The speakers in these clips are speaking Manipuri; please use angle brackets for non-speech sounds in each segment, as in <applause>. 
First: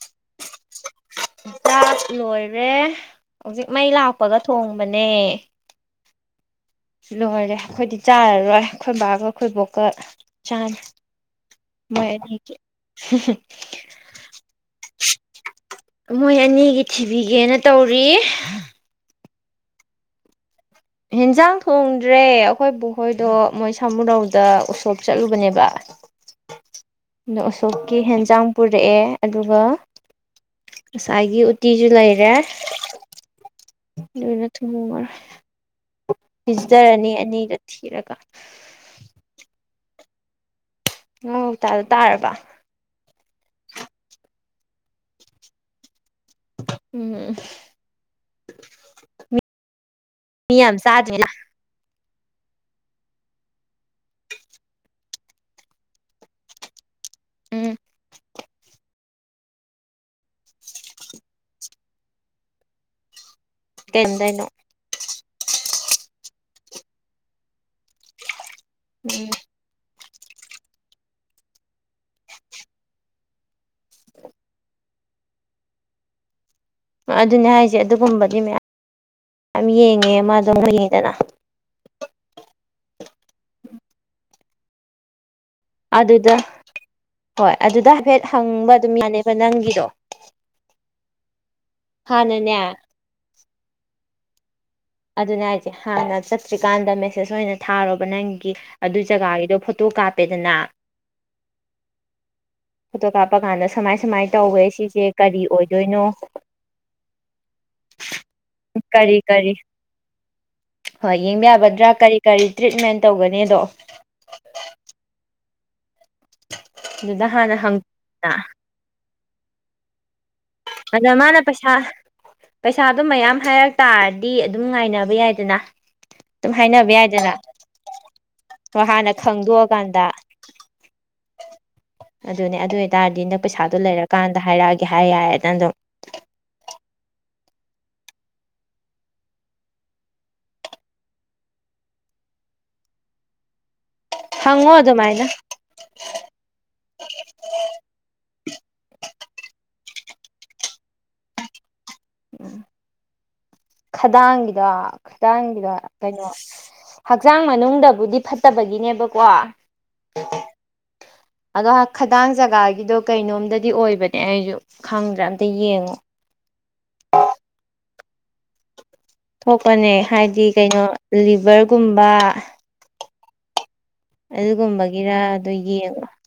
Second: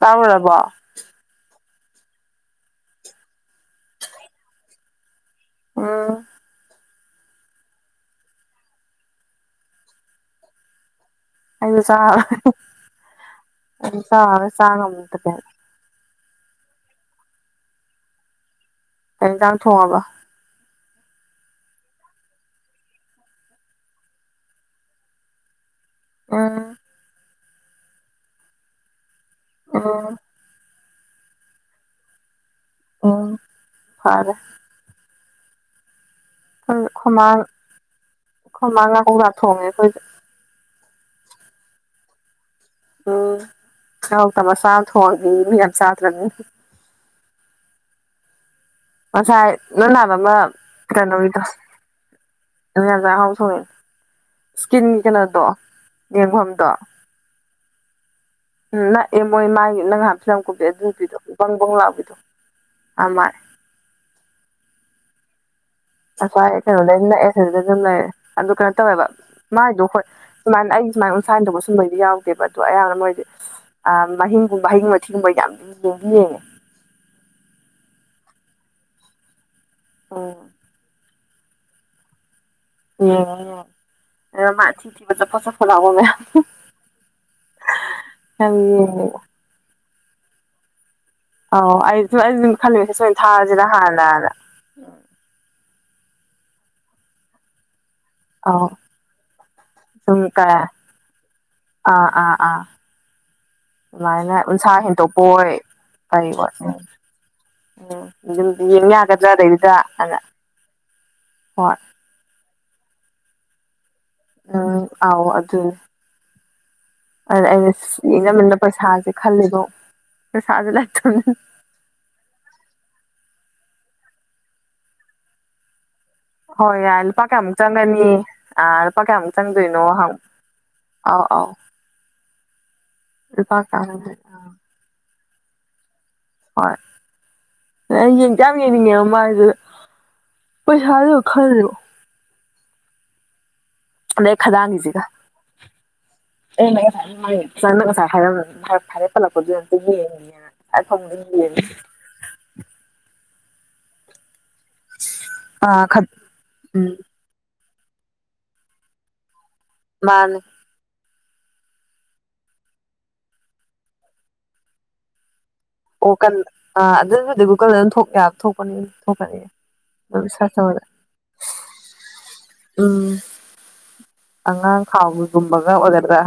ꯇꯥꯔꯨꯔꯕꯣ ꯆꯥꯛ ꯂꯣꯏꯔꯦ ꯍꯧꯖꯤꯛ ꯃꯩ ꯂꯥꯛꯄꯒ ꯊꯣꯡꯕꯅꯦ ꯑꯣ ꯁꯤ ꯂꯣꯏꯔꯦ ꯑꯈꯣꯏꯗꯤ ꯆꯥꯔꯔꯣꯏ ꯑꯈꯣꯏ ꯕꯥꯒ ꯑꯈꯣꯏꯕꯣꯛꯀ ꯆꯥꯅ ꯑꯩꯖꯨ ꯆꯥ ꯑꯩꯁꯨ ꯆꯥꯔꯔꯣꯏ ꯆꯥꯉꯝꯗꯔꯦ ꯃꯣꯏ ꯑꯅꯤꯒꯤ ꯊꯤꯕꯤꯒꯦꯅ ꯇꯧꯔꯤ ꯀꯔꯤ ꯏꯟꯖꯥꯡ ꯊꯣꯡꯉꯕ ꯍꯤꯟꯖꯥꯡ ꯊꯣꯡꯗ꯭ꯔꯦ ꯑꯈꯣꯏ ꯕꯨꯍꯣꯏꯗꯣ ꯃꯣꯏ ꯁꯥꯃꯨꯔꯧꯗ ꯎꯁꯣꯞ ꯆꯠꯂꯨꯕꯅꯦꯕ ꯎꯝ ꯑ ꯎꯁꯣꯞꯀꯤ ꯍꯦꯟꯖꯥꯡ ꯄꯨꯔꯛꯑꯦ ꯑꯗꯨꯒ ꯎꯝ ꯉꯁꯥꯏꯒꯤ ꯎꯇꯤꯁꯨ ꯂꯩꯔꯦ ꯎꯝ ꯐꯔꯦ ꯑꯗꯨꯅ ꯎꯝ ꯃꯔꯣꯢ ꯈꯣꯏ ꯈꯣꯏꯃꯥꯟ ꯑꯅꯤꯗꯣ ꯊꯤꯔꯒ ꯈꯣꯏꯃꯥꯟ ꯉꯥ ꯀꯣꯛꯇ ꯊꯣꯡꯉꯦ ꯑꯈꯣꯏꯖꯨ ꯉꯥꯎꯇ <unintelligible> ꯇꯥꯔꯕ ꯎꯝ ꯉꯥ ꯀꯧꯇꯥ ꯃꯆꯥ ꯑꯃꯥ ꯊꯣꯡꯉꯝꯅꯤ ꯃꯤ ꯌꯥꯝ ꯆꯥꯗ꯭ꯔꯅꯤ ꯎꯝ ꯉꯁꯥꯏ ꯅꯪ ꯍꯥꯏꯕ‌ ꯑꯃ ꯃꯤ ꯌꯥꯝ ꯆꯥꯗ꯭ꯔꯤ ꯀꯩꯅꯣꯒꯤꯗꯣ <unintelligible> ꯁꯣꯡꯉꯦ ꯏꯁꯀꯤꯟ ꯀꯩꯅꯣꯗꯣ ꯌꯦꯡꯐꯝꯗꯣ ꯎꯝ ꯎꯝ ꯅꯛꯑꯦ ꯃꯣꯏ ꯃꯥꯏ ꯅꯪ ꯅꯍꯥꯟ ꯀꯨꯝꯕꯤ ꯑꯗꯨꯏ ꯅꯨꯄꯤꯗꯣ ꯕꯪ ꯕꯪ ꯂꯥꯎꯕꯤꯗꯣ ꯑꯥꯃꯏ <unintelligible> ꯑꯁꯨꯋꯥꯏ ꯀꯩꯅꯣꯗꯩ ꯅꯛꯑꯦ ꯁꯤꯗ ꯑꯗꯨꯝ ꯂꯩꯔꯦ ꯑꯗꯨ ꯀꯩꯅꯣ ꯇꯧꯋꯦꯕ ꯎꯝ ꯃꯥꯏꯗꯣ ꯍꯣꯏ ꯁꯨꯃꯥꯏꯅ ꯑꯩ ꯁꯨꯃꯥꯏꯅ ꯎꯟꯁꯥ ꯍꯦꯟꯗꯣꯛꯄꯩꯗꯤ ꯁꯨꯝꯕꯩꯗꯤ ꯌꯥꯎꯗꯦꯕ ꯑꯗꯣ ꯑꯌꯥꯝꯕꯅ ꯃꯣꯏꯗꯤ ꯑꯥ ꯃꯍꯤꯡꯒꯨꯝꯕ ꯍꯌꯤꯡꯕ ꯊꯤꯒꯨꯝꯕꯩꯗꯤ ꯌꯥꯝꯗꯤ ꯌꯦꯡꯗꯤ ꯌꯦꯡꯉꯦ ꯑꯗꯨꯅꯦ ꯍꯥꯏꯖꯦ ꯑꯗꯨꯒꯨꯝꯕꯗꯤ ꯃꯌꯥꯝ ꯌꯦꯡꯉꯦ ꯎꯝ ꯃꯥꯗꯣ <unintelligible> ꯌꯦꯡꯉꯤꯗꯅ ꯌꯦꯡꯉꯦ ꯍꯥꯏꯔꯣ ꯑꯗꯣ ꯃꯥ ꯊꯤ ꯊꯤꯕ ꯆꯠ ꯆꯐꯣꯠ ꯆꯐꯣꯠ ꯂꯥꯎꯕ ꯃꯌꯥꯝ ꯑꯗꯨꯗ ꯍꯣꯏ ꯑꯗꯨꯗ ꯍꯥꯏꯐꯦꯠ ꯌꯥꯝ ꯍꯪꯕ ꯑꯗꯨꯝ ꯌꯦꯡꯉꯦ ꯌꯥꯅꯦꯕ ꯅꯪꯒꯤꯗꯣ ꯑꯥꯎ ꯑꯩꯖꯨ ꯑꯩꯖꯨ ꯍꯥꯟꯅꯅꯦ ꯈꯜꯂꯤꯕꯅꯤ ꯃꯦꯁꯦꯁ ꯑꯣꯏꯅ ꯊꯥꯔꯖꯤꯅ ꯍꯥꯟꯅꯅ ꯑꯗꯨꯅꯦ ꯍꯥꯏꯁꯦ ꯍꯥꯟꯅ ꯆꯠꯇ꯭ꯔꯤꯀꯥꯟꯗ ꯃꯦꯁꯦꯁ ꯑꯣꯏꯅ ꯊꯥꯔꯣꯕ ꯅꯪꯒꯤ ꯑꯧ ꯑꯗꯨ ꯖꯒꯥꯒꯤꯗꯣ ꯐꯣꯇꯣ ꯁꯨꯝ ꯀꯥꯞꯄꯦꯗꯅ ꯀꯩ ꯑꯥ ꯑꯥ ꯑꯥ ꯐꯣꯇꯣ ꯀꯥꯞꯄ ꯀꯥꯟꯗ ꯁꯨꯃꯥꯏ ꯁꯨꯃꯥꯏꯅ ꯑꯗꯨꯃꯥꯏꯅ ꯎꯟꯁꯥ ꯇꯧꯋꯦ ꯁꯤꯁꯦ ꯍꯦꯟꯇꯣꯛꯄ ꯀꯔꯤ ꯑꯣꯏ ꯑꯣꯏꯗꯣꯏꯅꯣ ꯀꯔꯤꯑꯣꯏ꯫ ꯎꯝ ꯑꯗꯨꯝ ꯌꯦꯡ ꯀꯔꯤ ꯀꯔꯤ ꯌꯥꯒꯗ꯭ꯔꯥꯗꯩꯗꯨꯗꯅ ꯍꯣꯏ ꯌꯦꯡꯕ ꯍꯣꯏ ꯌꯥꯒꯗ꯭ꯔꯥ ꯀꯔꯤ ꯀꯔꯤ ꯇ꯭ꯔꯤꯠꯃꯦꯟ ꯇꯧꯒꯅꯤꯗꯣ ꯎꯝ ꯑꯥꯎ ꯑꯗꯨ ꯑꯗꯨꯗ ꯍꯥꯟꯅ ꯍꯪ <unintelligible> ꯄꯩꯁꯥꯁꯦ ꯈꯜꯂꯦꯕꯣ ꯄꯩꯁꯥꯖꯨ ꯂꯩ ꯑꯗ ꯃꯥꯅ ꯄꯩꯁꯥ ꯄꯩꯁꯥꯗꯨ ꯃꯌꯥꯝ ꯍꯥꯏꯔꯛ ꯇꯥꯔꯗꯤ ꯑꯗꯨꯝ ꯉꯥꯏꯅꯕ ꯌꯥꯏꯗꯅ ꯑꯗꯨꯝ ꯍꯣꯏ ꯍꯥꯏꯅꯕ ꯌꯥꯏ ꯂꯨꯄꯥ ꯌꯥꯏꯗꯅ ꯀꯌꯥꯝ ꯃꯨꯛ ꯆꯪꯅꯤ ꯑ ꯍꯣꯏ ꯑꯜꯄꯥ ꯍꯥꯟꯅ ꯀ ꯆꯪꯗꯣꯏꯅꯣ ꯈꯪꯗꯣꯛꯑꯀꯥꯟꯗ ꯍꯪꯉꯣ꯫ ꯑꯥꯎ ꯑꯥꯎ ꯑꯗꯨꯅꯦ ꯑꯗꯨ ꯑꯣꯏꯇꯥꯔꯗꯤ ꯍꯟꯗꯛ ꯄꯩꯁꯥꯗꯣ ꯀꯌꯥꯃꯨꯛ ꯂꯩꯔꯀꯥꯟꯗ ꯍꯥꯏꯔꯛꯑꯒꯦ ꯍꯥꯏ ꯌꯥꯏꯔꯦꯗꯅ ꯑꯗꯨꯝ꯫ ꯍꯣꯏ ꯑꯗ ꯌꯦꯡꯖꯨ ꯌꯥꯝ ꯌꯦꯡꯅꯤꯡꯉꯦꯕ ꯃꯥꯥꯏꯗꯨ ꯄꯩꯁꯥꯗꯨꯗ ꯈꯜꯂꯤꯔꯣ ꯑꯗꯩ ꯍꯪꯉꯣ ꯈꯗꯥꯡꯒꯤꯖꯤꯒ ꯑꯗꯨꯃꯥꯏꯅ <unintelligible> <unintelligible> ꯎꯝ ꯈꯗꯥꯡꯒꯤꯗꯣ ꯑ ꯈꯗꯥꯡꯒꯤꯗꯣ ꯈꯠ ꯀꯩꯅꯣ ꯎꯝ ꯍꯛꯆꯥꯡ ꯃꯅꯨꯡꯗꯕꯨꯗꯤ ꯐꯠꯇꯕꯒꯤꯅꯦꯕꯀꯣ ꯃꯥꯅꯦ ꯑꯗꯣ ꯈꯗꯥꯡ ꯖꯒꯥꯒꯤꯗꯣ ꯀꯩꯅꯣꯝꯗꯗꯤ ꯑꯣꯏꯕꯅꯦ ꯑꯩꯖꯨ ꯈꯪꯗ꯭ꯔꯦ ꯑꯝꯇ ꯌꯦꯡꯉꯣ ꯑꯣꯀꯟ ꯑꯥ ꯑꯗꯨꯕꯨꯗꯤ ꯒꯨꯒꯜꯗ ꯑꯗꯨꯝ ꯊꯣꯛ ꯌꯥ ꯊꯣꯛꯄꯅꯦ ꯊꯣꯛꯄꯅꯦ ꯍꯥꯏꯗꯤ ꯀꯩꯅꯣ ꯂꯤꯚꯔꯒꯨꯝꯕ ꯎꯝ ꯑꯉꯥꯡ ꯑꯗꯨꯒꯨꯝꯕꯒꯤꯔ ꯑꯗꯨ ꯈꯥꯎꯒꯤꯒꯨꯝꯕꯒ ꯌꯦꯡꯉꯣ ꯑꯣꯏꯒꯗ꯭ꯔꯥ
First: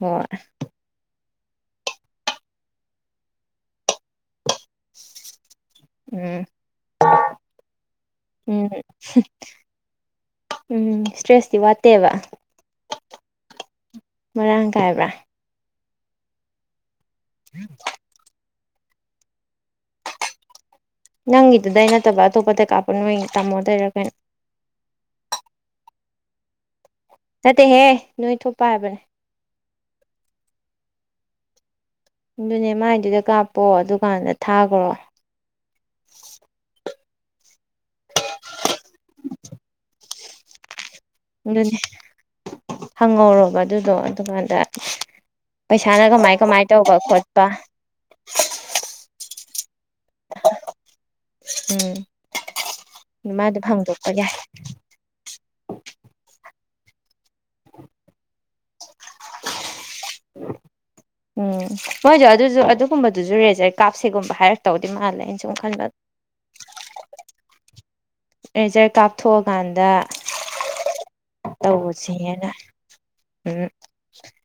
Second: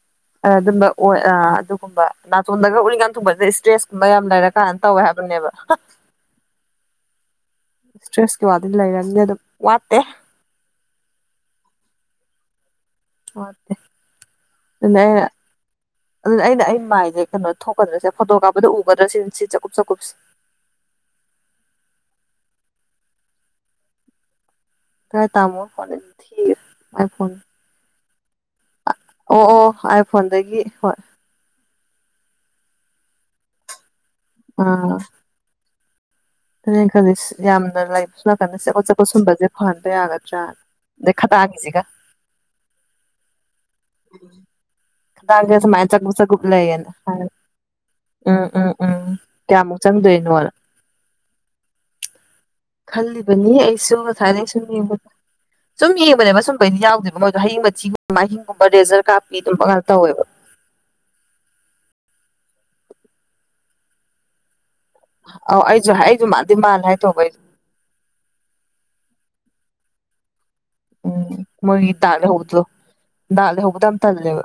ꯍꯣꯏ ꯑꯗꯨꯝꯕ ꯑꯣꯏ ꯑ ꯑꯗꯨꯒꯨꯝꯕ ꯅꯥꯇꯣꯟꯗꯒ ꯎꯔꯤꯡ ꯌꯥꯝ ꯊꯨꯡꯕꯁꯦ ꯏꯁꯇ꯭ꯔꯦꯁꯀꯨꯝꯕ ꯌꯥꯝ ꯂꯩꯔ ꯀꯥꯟ ꯇꯧꯋꯦ ꯍꯥꯏꯕꯅꯦꯕ ꯎꯝ ꯏꯁꯇ꯭ꯔꯦꯁꯀꯤ ꯋꯥꯗꯤ ꯎꯝ ꯂꯩꯔꯝꯅꯤ ꯑꯗꯨꯝ ꯋꯥꯠꯇꯦ ꯎꯝ ꯏꯁꯇ꯭ꯔꯦꯁꯇꯤ ꯋꯥꯠꯇꯦꯕ ꯋꯥꯠꯇꯦ ꯃꯔꯥꯡ ꯑꯗꯨꯅ ꯀꯥꯏꯕ꯭ꯔꯥ ꯑꯩꯅ ꯑꯗꯨꯅ ꯑꯩꯅ ꯑꯩ ꯃꯥꯏꯁꯦ ꯀꯩꯅꯣ ꯊꯣꯛꯀꯗ꯭ꯔꯁꯤ ꯐꯣꯇꯣ ꯀꯥꯞꯄꯗ ꯎꯒꯗ꯭ꯔꯥ ꯁꯤꯅꯤ ꯁꯤ ꯆꯥꯛꯀꯨꯞ ꯆꯥꯛꯀꯨꯞꯁꯤ ꯅꯪꯒꯤꯗꯨꯗꯩ ꯅꯠꯇꯕ ꯑꯇꯣꯞꯄꯗꯩ ꯀꯥꯞꯄꯣ ꯅꯣꯏ ꯇꯥꯃꯣ ꯗꯩꯔ ꯀꯩꯅꯣ ꯀꯥꯏ ꯇꯥꯃꯣ ꯐꯣꯟꯗꯩꯗꯤ ꯊꯤ ꯅꯠꯇꯦꯍꯦ ꯅꯣꯏ ꯊꯣꯛꯄ ꯍꯥꯏꯕꯅꯦ ꯑꯣ ꯑꯣ ꯑꯥꯏꯐꯣꯟꯗꯒꯤ ꯍꯣꯏ ꯑꯗꯨꯅꯦ ꯃꯥꯏꯗꯨꯗ ꯀꯥꯞꯄꯣ ꯗꯨꯀꯥꯟꯗ ꯊꯥꯈ꯭ꯔꯣ ꯑꯥ ꯑꯗꯨꯅꯦ ꯑꯩꯅ ꯈꯜꯂꯤꯁꯤ ꯌꯥꯝꯅ ꯂꯩꯕ ꯁꯣꯝ ꯅꯥꯀꯟꯗ ꯆꯀꯠ ꯆꯀꯠ ꯁꯨꯝꯕꯁꯦ ꯐꯍꯟꯕ ꯌꯥꯒꯗ꯭ꯔꯅꯥ ꯑꯗꯩ ꯑꯗꯨꯅꯦ ꯈꯗꯥꯡꯁꯤꯒ ꯍꯪꯍꯧꯔꯣꯕ ꯑꯗꯨꯗꯣ ꯑꯗꯨꯀꯥꯟꯗ ꯈꯗꯥꯡꯒ ꯁꯨꯃꯥꯏꯅ ꯄꯩꯁꯥꯅ ꯆꯀꯨꯞ ꯀꯃꯥꯏ ꯆꯀꯨꯞ ꯀꯃꯥꯏ ꯂꯩꯌꯦꯅ ꯇꯧꯕ ꯍꯥꯏ ꯈꯣꯠꯄ ꯎꯝ ꯎꯝ ꯎꯝ ꯀꯌꯥꯃꯨꯛ ꯆꯪꯗꯣꯏꯅꯣꯅ ꯎꯝ ꯈꯜꯂꯤꯕꯅꯤ ꯑꯗꯨꯃꯥꯏꯗꯨꯝ ꯍꯪꯗꯣꯛꯄ ꯑꯩꯁꯨꯕ ꯌꯥꯏ ꯊꯥꯏꯅꯩ ꯁꯨꯝ ꯌꯦꯕꯗ ꯁꯨꯝ ꯌꯦꯡꯕꯅꯦꯕ ꯁꯨꯝꯕꯩꯁꯦ ꯌꯥꯎꯗꯦꯕ ꯃꯣꯏꯗꯣ ꯍꯌꯤꯡ ꯃꯊꯤꯒꯨꯝꯕ ꯃꯍꯤꯡꯒꯨꯝꯕ ꯔꯦꯖꯔ ꯀꯥꯞꯄꯤ ꯑꯗꯨꯝꯕ ꯉꯥꯛ ꯇꯧꯋꯦꯕ ꯎꯝ ꯃꯣꯏꯗꯣ ꯑꯗꯨꯁꯨ ꯑꯗꯨꯒꯨꯝꯕꯗꯨꯁꯨ ꯔꯦꯖꯔ ꯀꯥꯞꯁꯦꯒꯨꯝꯕ ꯍꯥꯏꯔꯛ ꯇꯧꯗꯤ ꯃꯥꯥꯜꯂꯤ ꯑꯧ ꯑꯩꯁꯨ ꯍꯥꯏ ꯑꯩꯁꯨ ꯃꯥꯗꯤ ꯃꯥꯜꯂꯦ ꯍꯥꯏ ꯇꯧꯕ ꯑꯩꯁꯨ ꯔꯦꯖꯔ ꯀꯥꯞꯊꯣꯛꯑꯀꯥꯟꯗ ꯎꯝ ꯃꯣꯏꯒꯤ ꯗꯥꯛ ꯇꯧꯔꯁꯤꯅ ꯂꯩꯍꯧꯕꯗꯣ ꯗꯥꯛ ꯎꯝ ꯂꯩꯍꯧꯕꯗꯣ ꯌꯥꯝ ꯇꯜꯂꯦꯕ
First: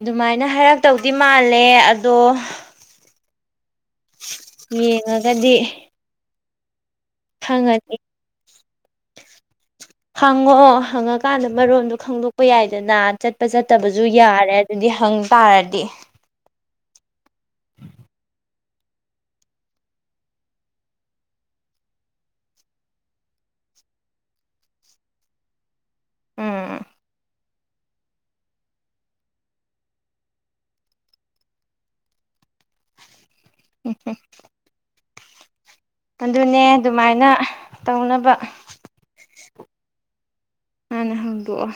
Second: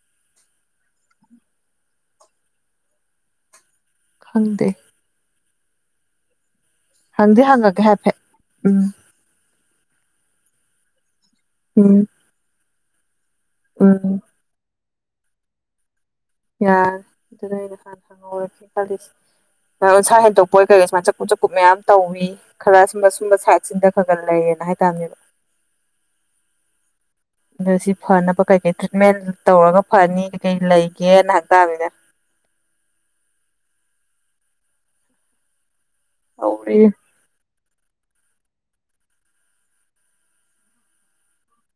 ꯑꯗꯨꯃꯥꯏꯅ ꯍꯥꯏꯔꯛꯇꯧꯗꯤ ꯃꯥꯜꯂꯦ ꯑꯗꯣ ꯈꯪꯗꯦ ꯌꯦꯡꯉꯒꯗꯤ ꯍꯪꯗꯤ ꯈꯪꯉꯅꯤ ꯍꯪꯉꯒꯦ ꯍꯥꯏꯐꯦꯠ ꯎꯝ ꯍꯪꯉꯛꯑꯣ ꯍꯪꯉꯀꯥꯟꯗ ꯃꯔꯣꯟꯗꯣ ꯎꯝ ꯈꯪꯗꯣꯛꯄ ꯌꯥꯏꯗꯅ ꯆꯠꯄ ꯆꯠꯇꯕꯁꯨ ꯎꯝ ꯌꯥꯔꯦ ꯑꯗꯨꯗꯤ ꯍꯪ ꯇꯥꯔꯗꯤ ꯌꯥꯔꯦ ꯑꯗꯨꯅ ꯑꯩꯁꯨ ꯍꯥꯟꯅ ꯍꯪꯍꯧꯔ ꯈꯜꯂꯤꯁꯦ ꯎꯁꯥ ꯍꯦꯟꯗꯣꯛꯄ ꯑꯣꯏ ꯀꯩꯑꯣꯏ ꯁꯨꯃꯥꯏ ꯆꯀꯨꯞ ꯆꯀꯨꯞ ꯃꯌꯥꯝ ꯇꯧꯏ ꯈꯔ ꯁꯨꯝꯕ ꯁꯨꯝꯕ ꯁꯥꯏꯠꯁꯤꯗ ꯈꯔ꯭ꯒ ꯂꯩꯌꯦꯅ ꯍꯥꯏꯇꯥꯥꯕꯅꯤꯅꯦ ꯎꯝ ꯑꯣ ꯁꯤ ꯐꯅꯕ ꯀꯩꯀꯩ ꯇ꯭ꯔꯤꯠꯃꯦꯟ ꯇꯧꯔꯒ ꯐꯅꯤ ꯀꯩꯀꯩ ꯂꯩꯒꯦꯅ ꯍꯪꯇꯥꯕꯅꯤꯅꯦ ꯎꯝ ꯎꯝ ꯑꯗꯨꯅꯦ ꯇꯧꯔꯤ ꯑꯗꯨꯃꯥꯏꯅ ꯇꯧꯅꯕ ꯍꯥꯟꯅ ꯍꯪꯗꯣꯛꯑꯣ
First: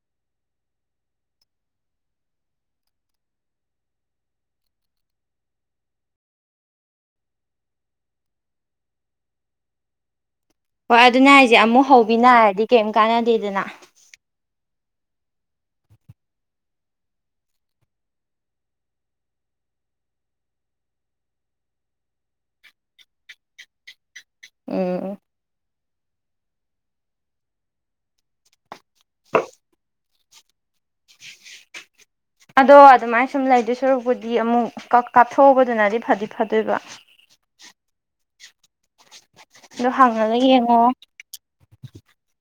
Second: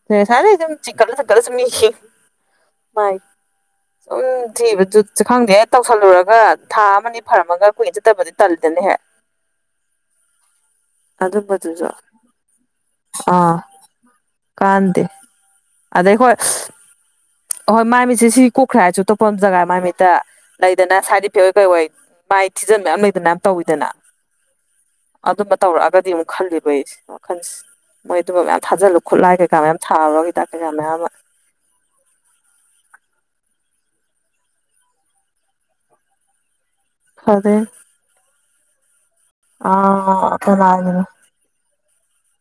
inaudible ꯁꯨꯝ ꯊꯤꯕ ꯖꯨꯠꯁꯦ ꯈꯪꯗꯦ ꯍꯦꯛ ꯇꯧꯁꯜꯂꯨꯔꯒ ꯊꯥ ꯑꯃꯅꯤ ꯐꯔꯝꯃꯒ ꯀꯨꯏꯅ ꯆꯠꯇꯕꯗꯤ ꯇꯜꯂꯤꯗꯅꯍꯦꯛ inaudible ꯍꯣꯏ ꯑꯗꯨꯅꯦ ꯍꯥꯏꯁꯦ ꯑꯃꯨꯛ ꯑꯗꯨꯝꯕꯗꯨꯁꯨ ꯍꯧꯕꯤ ꯅꯥꯔꯗꯤ ꯀꯩꯝ ꯑꯥ ꯀꯥꯟꯅꯗꯦꯗꯅ ꯀꯥꯟꯗꯦ ꯑꯗꯣ ꯍꯣꯏ ꯍꯣꯏ ꯃꯥꯟꯅꯦ ꯃꯤꯠꯁꯦ ꯁꯤ ꯀꯣꯛꯈ꯭ꯔꯦ ꯍꯥꯏꯔꯁꯨ ꯑꯇꯣꯞꯄ ꯑꯃ ꯖꯒꯥ ꯃꯥꯏ ꯃꯤꯠꯇ ꯂꯩꯗꯅ ꯁꯥꯏꯠ ꯏꯐꯦꯛ ꯑꯣꯏ ꯀꯩ ꯑꯣꯏ ꯃꯥꯏ ꯊꯤꯖꯟ ꯃꯌꯥꯝ ꯂꯩꯗꯅ ꯌꯥꯝ ꯇꯧꯋꯤꯗꯅ ꯎꯝ ꯑꯗꯨꯝꯕ ꯇꯧꯔꯛꯑꯒꯗꯤ ꯑꯃꯨꯛ ꯈꯜꯂꯤꯕ ꯑꯩꯁꯤ ꯋꯥꯈꯜꯁꯤ ꯃꯣꯏ ꯑꯗꯨꯝꯕ ꯃꯌꯥꯝ ꯊꯥꯖꯤꯜꯂꯨ ꯈꯨꯠꯂꯥꯏ ꯀꯩꯀꯥ ꯃꯌꯥꯝ ꯊꯥꯔꯨꯔꯒ ꯍꯤꯗꯥꯛ ꯀꯩꯀꯥ ꯃꯌꯥꯝ ꯑꯃ ꯑꯗꯣ ꯑꯗꯨꯃꯥꯏꯟ ꯁꯨꯝ ꯂꯩꯗꯣꯏ ꯁꯔꯨꯛꯄꯨꯗꯤ ꯑꯃꯨꯛ ꯀꯛ ꯀꯥꯞꯊꯣꯛꯎꯕꯗꯨꯅꯗꯤ ꯐꯗꯤ ꯐꯗꯣꯏꯕ ꯐꯗꯣꯏꯅꯤ ꯑ ꯑꯗꯣ ꯍꯪꯉꯒ ꯌꯦꯡꯉꯣ ꯀꯅꯥꯒꯤꯅꯣ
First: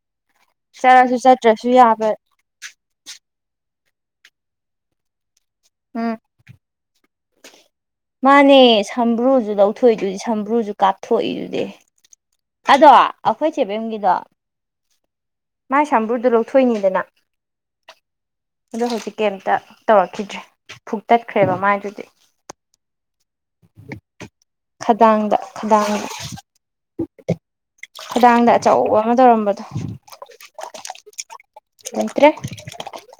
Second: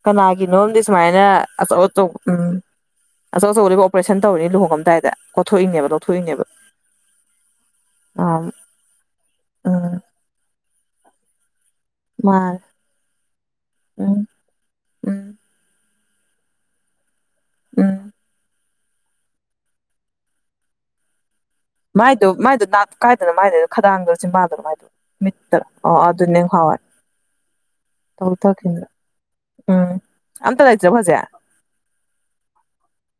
ꯀꯅꯥꯒꯤꯅꯣꯝꯗꯤ ꯆꯠꯂꯁꯨ ꯁꯨꯃꯥꯏꯅ ꯆꯠꯇ꯭ꯔꯁꯨ ꯑꯆꯧ ꯌꯥꯕ ꯑꯆꯧꯕ ꯎꯝ ꯑꯆꯧ ꯑꯆꯧꯕꯅꯤꯕꯨ ꯑꯣꯄ꯭ꯔꯦꯁꯟ ꯇꯧꯔꯤꯅꯤ ꯂꯨꯍꯣꯡꯉꯝꯗꯥꯏꯗ ꯀꯣꯊꯣꯛꯏꯅꯦꯕ ꯎꯝ ꯂꯧꯊꯣꯛꯏꯅꯦꯕ ꯑꯥ ꯃꯥꯅꯦ ꯁꯝꯕ꯭ꯔꯨꯖꯨ ꯎꯝ ꯂꯧꯊꯣꯛꯏꯗꯨꯗꯤ ꯁꯝꯕ꯭ꯔꯨꯖꯨ ꯀꯥꯞꯊꯣꯛꯏꯗꯨꯗꯤ ꯃꯥꯅꯦ ꯑꯗꯣ ꯑꯈꯣꯏ ꯆꯦꯕꯦꯝꯒꯤꯗꯣ ꯎꯝ ꯎꯝ ꯃꯥꯏ ꯁꯝꯕ꯭ꯔꯨꯗꯨ ꯂꯧꯊꯣꯛꯏꯅꯤꯗꯅ ꯎꯝ ꯑꯗꯣ ꯍꯧꯖꯤꯛ ꯀꯩꯝꯇ ꯇꯧꯔꯛꯈꯤꯗ꯭ꯔꯦ ꯐꯨꯛꯇꯠꯈ꯭ꯔꯦꯕ ꯃꯥꯥꯏ ꯃꯥꯏꯗꯣ ꯃꯥꯏꯗꯨ ꯅꯥꯠ ꯀꯥꯏꯗꯅ ꯃꯥꯥꯏꯗꯨꯅ ꯈꯗꯥꯡꯗꯥꯔ ꯆꯤꯟꯕꯥꯜꯗꯔꯣ ꯃꯥꯏꯗꯨꯕꯨ ꯈꯗꯥꯡꯗ ꯃꯤꯠꯇꯔꯥ ꯈꯗꯥꯡ ꯑꯣ ꯑꯗꯨꯅꯦ ꯉꯍꯥꯋꯥꯏ ꯈꯗꯥꯡꯗ ꯂꯧꯊꯣꯛꯈꯤꯝꯅꯦ ꯑꯆꯧꯕ ꯑꯃ ꯇꯧꯔꯝꯕꯗꯣ ꯎꯝ ꯑꯝꯇ ꯂꯩꯇ꯭ꯔꯕ ꯍꯧꯖꯤꯛ ꯂꯩꯇ꯭ꯔꯦ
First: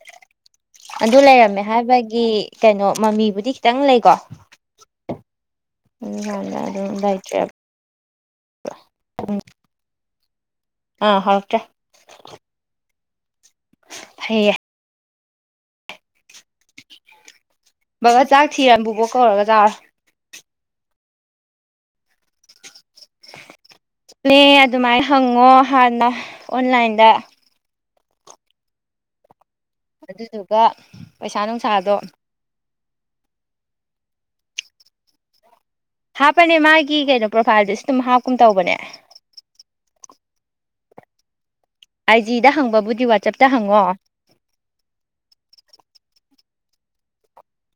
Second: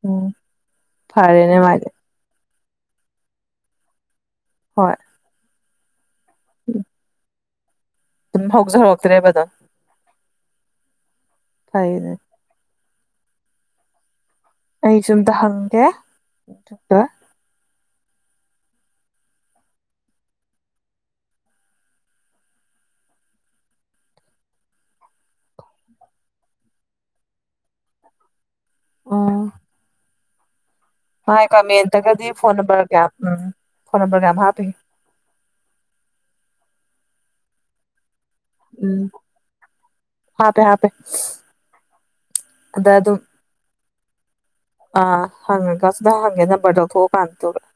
ꯎꯝ ꯑꯗꯨ ꯐꯔꯦꯅꯦ ꯂꯩꯔꯝꯃꯦ ꯃꯥꯗꯤ ꯍꯥꯏꯕꯒꯤ ꯀꯩꯅꯣ ꯃꯃꯤꯕꯨꯗꯤ ꯈꯤꯇꯪ ꯂꯩꯀꯣ ꯍꯣꯏ <unintelligible> ꯑꯗꯨ ꯂꯩꯇ꯭ꯔꯦꯕ ꯑꯗꯨꯝ ꯍꯧꯖꯨ ꯍꯧꯔꯠꯇ꯭ꯔꯦꯕ ꯑꯗꯣ ꯑ ꯍꯧꯔꯛꯇ꯭ꯔꯦ <unintelligible> ꯍꯩꯌꯦ ꯑꯩꯖꯨ ꯑꯝꯇ ꯍꯪꯒꯦ ꯑꯗꯨꯒ ꯕꯥꯕꯥ ꯆꯥꯛ ꯊꯤꯔꯝ ꯕꯨꯕꯣꯛ ꯀꯧꯔꯒ ꯆꯥꯔꯣ ꯏꯁꯄ꯭ꯂꯦ ꯑꯗꯨꯃꯥꯏꯟ ꯍꯪꯉꯣ ꯍꯥꯟꯅ ꯑꯣꯟꯂꯥꯏꯟꯗ ꯑꯣ ꯑꯗꯨꯗꯨꯒ ꯄꯩꯁꯥ ꯃꯥꯏ ꯅꯨꯡꯁꯥꯗꯣ ꯀꯃꯦꯟꯇꯒꯗꯤ ꯐꯣꯟ ꯅꯝꯕꯔꯒ ꯀꯌꯥꯝ ꯎꯝ ꯐꯣꯟ ꯅꯝꯕꯔꯒ ꯌꯥꯝ ꯍꯥꯞꯄꯤ ꯍꯥꯞꯄꯅꯦ ꯃꯥꯒꯤ ꯀꯩꯅꯣ ꯄ꯭ꯔꯣꯐꯥꯏꯜꯗꯁꯨ ꯑꯗꯨꯝ ꯍꯥꯞ ꯎꯝ ꯍꯥꯞꯄꯦ ꯍꯥꯞꯄꯦ ꯑꯥꯏ ꯖꯤꯗ ꯑꯗ ꯍꯪꯕꯕꯨꯗꯤ ꯑꯗꯨꯝ ꯋꯥꯆꯞꯇ ꯍꯪꯉꯣ ꯑꯥ ꯍꯪꯉꯒꯥ ꯁꯤꯗ ꯍꯪꯒꯦ ꯅꯝꯕ꯭ꯔꯥꯗꯣ ꯂꯧꯊꯣꯛꯑꯀꯥꯟ ꯇꯧꯔꯒ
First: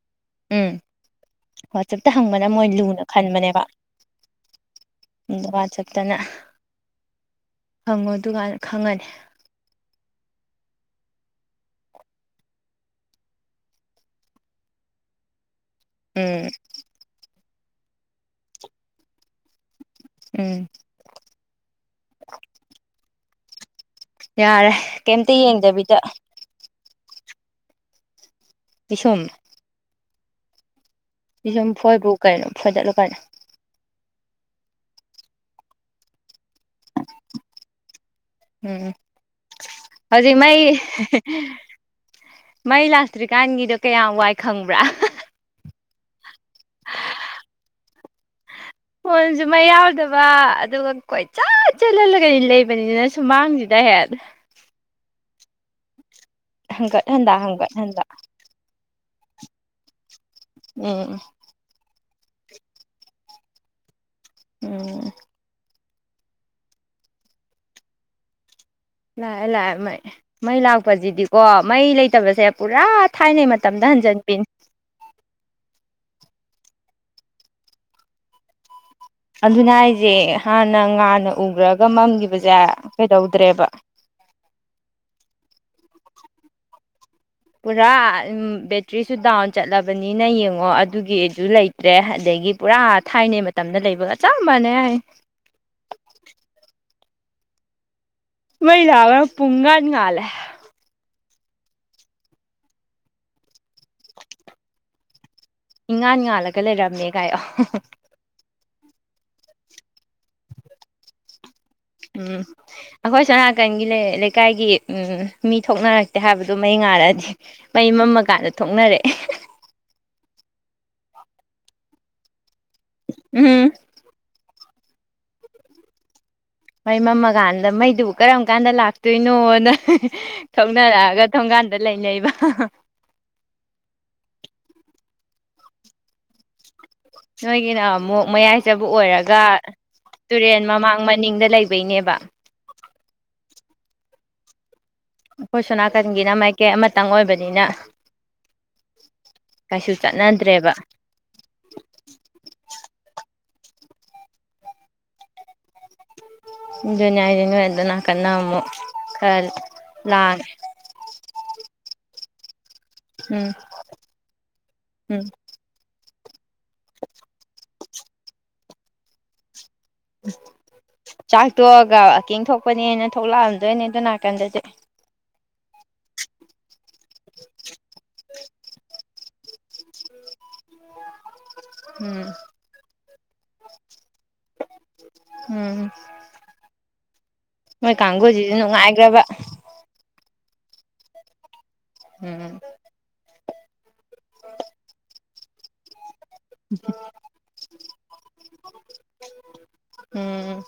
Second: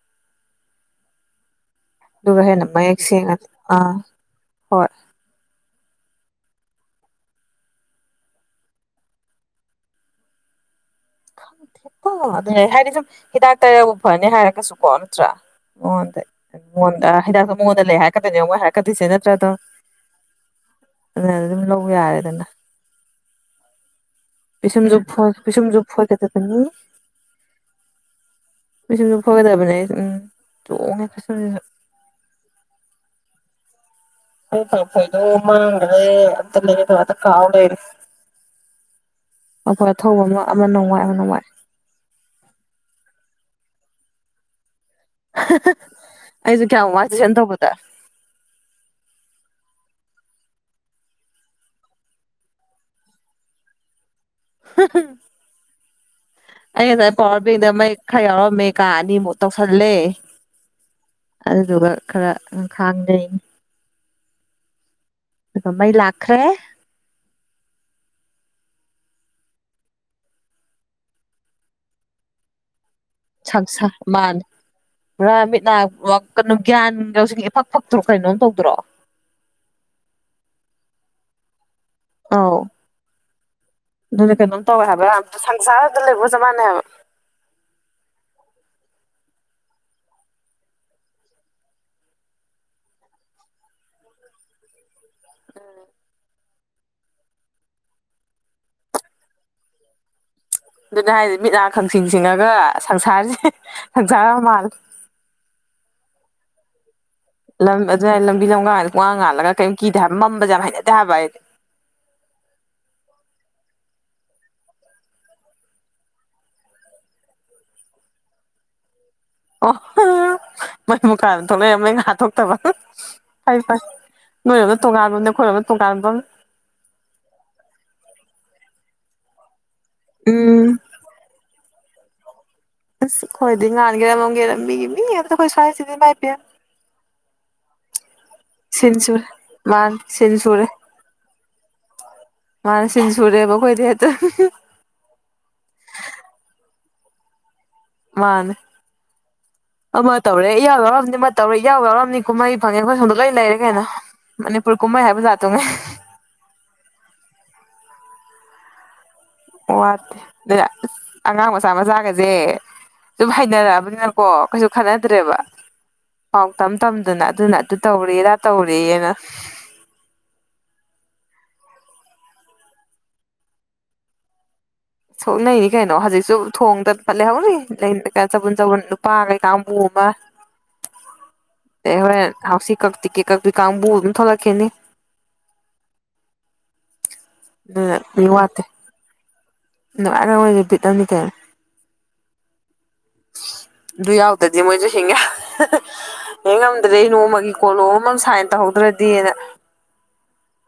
ꯎꯝ ꯋꯥꯆꯞꯇ ꯑꯗꯨꯒ ꯍꯪꯕꯅ ꯍꯦꯟꯅ ꯃꯣꯏ ꯃꯌꯦꯛ ꯂꯨꯅ ꯁꯦꯡꯉꯅꯤ ꯈꯟꯕꯅꯦꯕ ꯑꯥ ꯍꯣꯏ ꯎꯝ ꯋꯥꯆꯞꯇꯅ ꯍꯪꯉꯣ ꯑꯗꯨꯒꯥꯟ ꯈꯪꯉꯅꯤ ꯈꯪꯗꯦ ꯍꯨꯡ ꯑꯗꯨꯅꯦ ꯍꯥꯏꯗꯤ ꯁꯨꯝ ꯍꯤꯗꯥꯛ ꯇꯩꯔꯕꯨ ꯐꯅꯤ ꯍꯥꯏꯔꯒꯁꯨꯀꯣ ꯅꯠꯇ꯭ꯔꯥ ꯃꯉꯣꯟꯗ ꯎꯝ ꯃꯉꯣꯟꯗ ꯑ ꯍꯤꯗꯥꯛꯇꯣ ꯃꯉꯣꯟꯗ ꯂꯩ ꯍꯥꯏꯔꯛꯀꯗꯣꯏꯅꯦ ꯃꯣꯏ ꯍꯥꯏꯔꯛꯀꯗꯣꯏꯁꯦ ꯅꯠꯇ꯭ꯔꯗꯣ ꯎꯝ ꯑꯗꯨꯅ ꯑꯗꯨꯝ ꯂꯧꯕ ꯌꯥꯔꯦꯗꯅ ꯌꯥꯔꯦ ꯄꯤꯁꯨꯝꯖꯨ ꯐꯣꯏ ꯀꯩꯝꯇ ꯄꯤꯁꯨꯝꯖꯨ ꯌꯦꯡꯗꯕꯤꯗ ꯐꯣꯏꯒꯗꯕꯅꯤ ꯄꯤꯁꯨꯝꯖꯨ ꯄꯤꯁꯨꯝ ꯐꯣꯏꯒꯗꯕꯅꯤ ꯎꯝ ꯆꯣꯡꯉꯦ ꯄꯤꯁꯨꯝ ꯐꯣꯏꯕꯨ ꯀꯩꯅꯣ ꯐꯣꯏꯗꯠꯂꯨ ꯀꯩꯅꯣ <unintelligible> <unintelligible> ꯀꯥꯎꯂꯩꯔꯦ ꯎꯝ ꯑꯥꯈꯣꯏ ꯑꯊꯧꯕ ꯍꯧꯖꯤꯛ ꯑꯃ ꯃꯩ ꯑꯃ ꯋꯥꯏ ꯑꯃ ꯋꯥꯏ ꯃꯩ ꯂꯥꯛꯇ꯭ꯔꯤꯀꯥꯟꯒꯤꯗꯣ ꯀꯌꯥꯝ ꯋꯥꯏ ꯈꯪꯕ꯭ꯔꯥ ꯑꯩꯁꯨ ꯀꯌꯥꯝ ꯋꯥ ꯇꯨꯏꯁꯟꯇꯧꯕꯗ ꯐꯣꯟꯁꯨ ꯃꯩ ꯌꯥꯎꯗꯕ ꯑꯗꯨꯒ ꯀꯣꯏꯆꯠ ꯆꯠꯂ ꯂꯩ ꯂꯩꯕꯅꯤꯅ ꯁꯨꯃꯥꯡꯁꯤꯗ ꯍꯦꯛ <unintelligible> ꯑꯩ ꯍꯪꯒꯠ ꯉꯁꯥꯏ ꯍꯟꯗ ꯄꯋꯥꯔ ꯕꯦꯡꯗ ꯍꯪꯒꯠ ꯃ ꯍꯟꯗ ꯈꯔ ꯌꯥꯎꯔꯝꯃꯦ ꯀꯥ ꯑꯅꯤꯃꯨꯛ ꯇꯧꯁꯜꯂꯦ ꯎꯝ ꯑꯗꯨꯗꯨꯒ ꯈꯔ ꯈꯥꯡꯅꯩ ꯎꯝ ꯑꯗꯨꯒ ꯃꯩ ꯂꯥꯛꯈ꯭ꯔꯦ ꯂꯥꯛꯑꯦ ꯂꯥꯛꯑꯦ ꯃꯩ ꯃꯩ ꯂꯥꯛꯄꯁꯤꯗꯤꯀꯣ ꯃꯩ ꯂꯩꯇꯕꯁꯦ ꯄꯨꯔꯥ ꯊꯥꯏꯅꯩ ꯃꯇꯝꯗ ꯁꯪꯁꯥ ꯃꯥꯅꯦ ꯍꯟꯖꯤꯟꯕꯤꯅꯤ ꯄꯨꯔꯥ ꯃꯤꯠꯅꯥ ꯀꯩꯅꯣ ꯒ꯭ꯌꯥꯟ ꯂꯧꯁꯤꯡ ꯏꯐꯛ ꯐꯛꯇ꯭ꯔꯣ ꯀꯩꯅꯣꯝ ꯇꯧꯗ꯭ꯔꯣ ꯑꯗꯨꯅ ꯍꯥꯏꯁꯦ ꯍꯥꯟꯅ ꯉꯥꯟꯅ ꯎꯒ꯭ꯔꯒ ꯑꯧ ꯃꯝꯒꯤꯕꯁꯦ ꯀꯩꯗꯧꯗ꯭ꯔꯦꯕ ꯑꯗꯨꯅ ꯀꯩꯅꯣꯝ ꯇꯧꯔ ꯍꯥꯏꯕ ꯁꯪꯁꯥꯔ ꯑꯃꯗ ꯂꯩꯕꯒꯆꯞꯃꯥꯟꯅꯦ ꯍꯥꯏꯕ ꯄꯨꯔꯥ ꯕꯦꯇ꯭ꯔꯤꯁꯨ ꯗꯥꯎꯟ ꯆꯠꯂꯕꯅꯤꯅ ꯌꯦꯡꯉꯣ ꯑꯗꯨꯒꯤꯁꯨ ꯂꯩ ꯇꯔꯦ ꯑꯗꯒꯤ ꯄꯨꯔꯥ ꯊꯥꯏꯅꯩ ꯃꯇꯝꯗ ꯂꯩꯕꯒ ꯆꯞ ꯃꯥꯟꯅꯦ ꯍꯥꯏ <inaudible> ꯃꯩ ꯂꯕ ꯄꯨꯡꯉꯟ ꯉꯜꯂꯦ ꯑꯗꯨꯅꯦ ꯍꯥꯏꯗꯤ ꯃꯤꯠꯅꯥ ꯈꯪꯁꯤꯡ ꯁꯤꯡꯉꯒ ꯁꯪꯁꯥꯔꯁꯦ ꯁꯪꯁꯥꯔ ꯃꯥꯜꯂꯦ ꯏꯉꯥꯟ ꯉꯥꯜꯂꯒ ꯂꯩꯔꯝꯃꯦ ꯀꯥꯏꯌꯣ ꯂꯝ ꯑꯗꯨꯋꯥꯏ ꯂꯝꯕꯤ ꯂꯝꯀꯗ ꯄꯨꯡꯉꯥꯡ ꯉꯥꯜꯂ ꯀꯩꯝ ꯀꯤꯗꯦ ꯍꯥꯏꯕ ꯃꯝꯕꯁꯦ ꯌꯥꯝ ꯍꯩꯅꯗꯦ ꯍꯥꯏꯕ ꯑꯩ ꯎꯝ ꯑꯩꯈꯣꯏ ꯁꯣꯅꯥꯀꯟꯒꯤ ꯂꯩꯀꯥꯏꯒꯤ ꯃꯤ ꯎꯝ ꯊꯣꯛꯅꯔꯛꯇꯦ ꯍꯥꯏꯕꯗꯨ ꯃꯩ ꯉꯥꯟꯂꯗꯤ ꯃꯩ ꯃꯝꯃꯀꯥꯟꯗ ꯊꯣꯛꯅꯔꯑꯦ ꯑꯣꯍꯣ ꯃꯝꯃ ꯀꯥꯟ ꯊꯣꯛꯂꯑꯦ ꯃꯩ ꯉꯥꯟ ꯊꯣꯛ ꯇꯕ ꯐꯩ ꯎꯝ ꯐꯩ ꯅꯣꯏꯔꯣꯝꯗ ꯇꯣꯉꯥꯟꯕ ꯑꯝꯅꯤ ꯑꯩꯈꯣꯏꯔꯣꯝꯗ ꯇꯣꯉꯥꯟꯕ ꯑꯝꯅꯤ ꯃꯩ ꯃꯝꯃꯀꯥꯟꯗ ꯃꯩꯗꯨꯕꯨ ꯀꯔꯝ ꯀꯥꯟꯗ ꯂꯥꯛꯇꯣꯏꯅꯣꯅ ꯎꯝ ꯁꯧꯅꯔꯛꯑꯒ ꯊꯣꯡꯒꯥꯟꯗ ꯂꯩꯅꯩꯕ ꯑꯁ ꯑꯩꯈꯣꯏꯗꯤ ꯉꯥꯟꯒꯦꯔꯥ ꯃꯝꯒꯦꯔꯥ ꯃꯤꯒꯤ ꯃꯤ ꯉꯥꯛꯇ ꯑꯩꯈꯣꯏ ꯁ꯭ꯋꯥꯏꯁꯤꯗꯤ ꯏꯃꯥꯏ ꯄꯦꯝꯃ ꯅꯣꯏꯒꯤꯅ ꯑꯃꯨꯛ ꯃꯌꯥꯏ ꯆꯕꯨꯛ ꯁꯤꯟ ꯁꯨꯔꯦ ꯑꯣꯏꯔꯒ ꯃꯥꯅꯦ ꯁꯤꯟ ꯇꯨꯔꯦꯜ ꯁꯨꯔꯦ ꯃꯃꯥꯡ ꯃꯅꯤꯡꯗ ꯂꯩꯕꯩꯅꯦꯕ ꯃꯥꯅꯦ ꯁꯤꯟ ꯁꯨꯔꯦꯕ ꯑꯩꯈꯣꯏꯗꯤ ꯍꯦꯛꯇ ꯑꯩꯈꯣꯏ ꯁꯣꯅꯥꯀꯟꯒꯤꯅ ꯃꯥꯏꯀꯩ ꯑꯃꯇꯪ ꯑꯣꯏꯕꯅꯤꯅ ꯃꯥꯅꯦ ꯀꯩꯁꯨ ꯑꯃ ꯇꯧꯔꯦ ꯆꯠꯅꯗ꯭ꯔꯦꯕ ꯏꯌꯥꯎ ꯌꯥꯎꯔꯝꯅꯤ ꯇꯧꯔꯦ ꯌꯥꯎ ꯌꯥꯎꯔꯝꯅꯤ ꯀꯨꯝꯍꯩ ꯐꯪꯉꯦ ꯑꯩꯈꯣꯏ ꯁꯣꯝ ꯂꯣꯏ ꯂꯩꯔꯦ ꯀꯩꯅꯣ ꯃꯅꯤꯄꯨꯔ ꯀꯨꯝꯍꯩ ꯍꯥꯏꯕ ꯖꯥꯠꯇꯨꯒꯩ ꯑꯗꯨꯅꯦ ꯍꯥꯏꯁꯦ ꯅꯣꯏ ꯑꯗꯣꯝ ꯅꯥꯀꯟꯅ ꯑꯃꯨꯛ ꯈꯔ ꯋꯥꯠꯇꯦ ꯂꯥꯡꯉꯦ ꯑꯗꯨꯅ ꯑꯁ ꯑꯉꯥꯡ ꯃꯆꯥ ꯃꯆꯥꯒꯁꯦ ꯁꯨꯝ ꯎꯝ ꯍꯩꯅꯔꯛꯑꯕꯅꯤꯅꯀꯣ ꯀꯩꯁꯨ ꯎꯝ ꯈꯅꯗ꯭ꯔꯦꯕ ꯄꯥꯎ ꯇꯝ ꯇꯝꯗꯅ ꯑꯗꯨꯅ ꯑꯗꯨ ꯇꯧꯔꯦ ꯑꯗꯥ ꯇꯧꯔꯦꯅ ꯎꯆꯥꯛ ꯇꯣꯛꯑꯒ ꯋꯀꯤꯡ ꯊꯣꯛꯄꯅꯦꯅ ꯊꯣꯛꯂꯛꯑꯝꯗꯣꯏꯅꯦ ꯑꯗꯨ ꯅꯥꯀꯟꯗꯗꯤ ꯁꯣꯛꯅꯩꯅꯤ ꯀꯩꯅꯣ ꯍꯧꯖꯤꯛꯁꯨ ꯊꯣꯡꯗ ꯂꯩꯍꯧꯔꯤ ꯆꯕꯨꯟ ꯆꯕꯨꯟ ꯅꯨꯄꯥ ꯀꯩꯀꯥ <unintelligible> ꯎꯝ ꯍꯣꯔꯦꯟ ꯍꯥꯎꯁꯤ ꯀꯛ ꯇꯤꯀꯦꯠ ꯀꯛꯄꯤ ꯀꯥꯡꯕꯨ ꯑꯃ ꯊꯣꯛꯂꯛ ꯎꯝ ꯃꯣꯏ ꯑꯗꯨꯅ ꯃꯤ ꯀꯥꯡꯒꯨꯖꯤꯖꯨ ꯋꯥꯠꯇꯦ ꯅꯨꯡꯉꯥꯏꯒ꯭ꯔꯕ <unintelligible> ꯎꯝ ꯑꯗꯨ ꯌꯥꯎꯇꯗꯤ ꯃꯣꯏꯁꯨ ꯍꯤꯡꯉꯦ ꯍꯤꯡ ꯉꯝꯗ꯭ꯔꯦ ꯅꯣꯡꯃꯒꯤ ꯀꯣꯂꯣꯝ ꯑꯃ ꯁꯥꯏꯟ ꯇꯧꯍꯧꯗ꯭ꯔꯗꯤꯅ ꯎꯝ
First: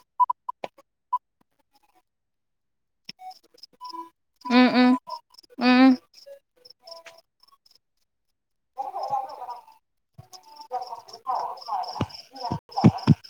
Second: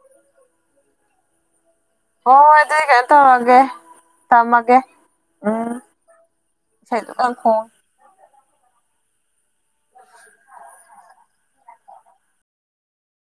ꯍꯣꯏ ꯍꯣꯏ ꯑꯗꯨꯗꯤ ꯀꯩꯅꯣ ꯇꯧꯔꯒꯦ ꯎꯝ ꯊꯝꯃꯒꯦ ꯎꯝ ꯎꯝ ꯢꯁꯩꯖꯨ ꯀꯟꯅ ꯈꯣꯡꯢ <unintelligible>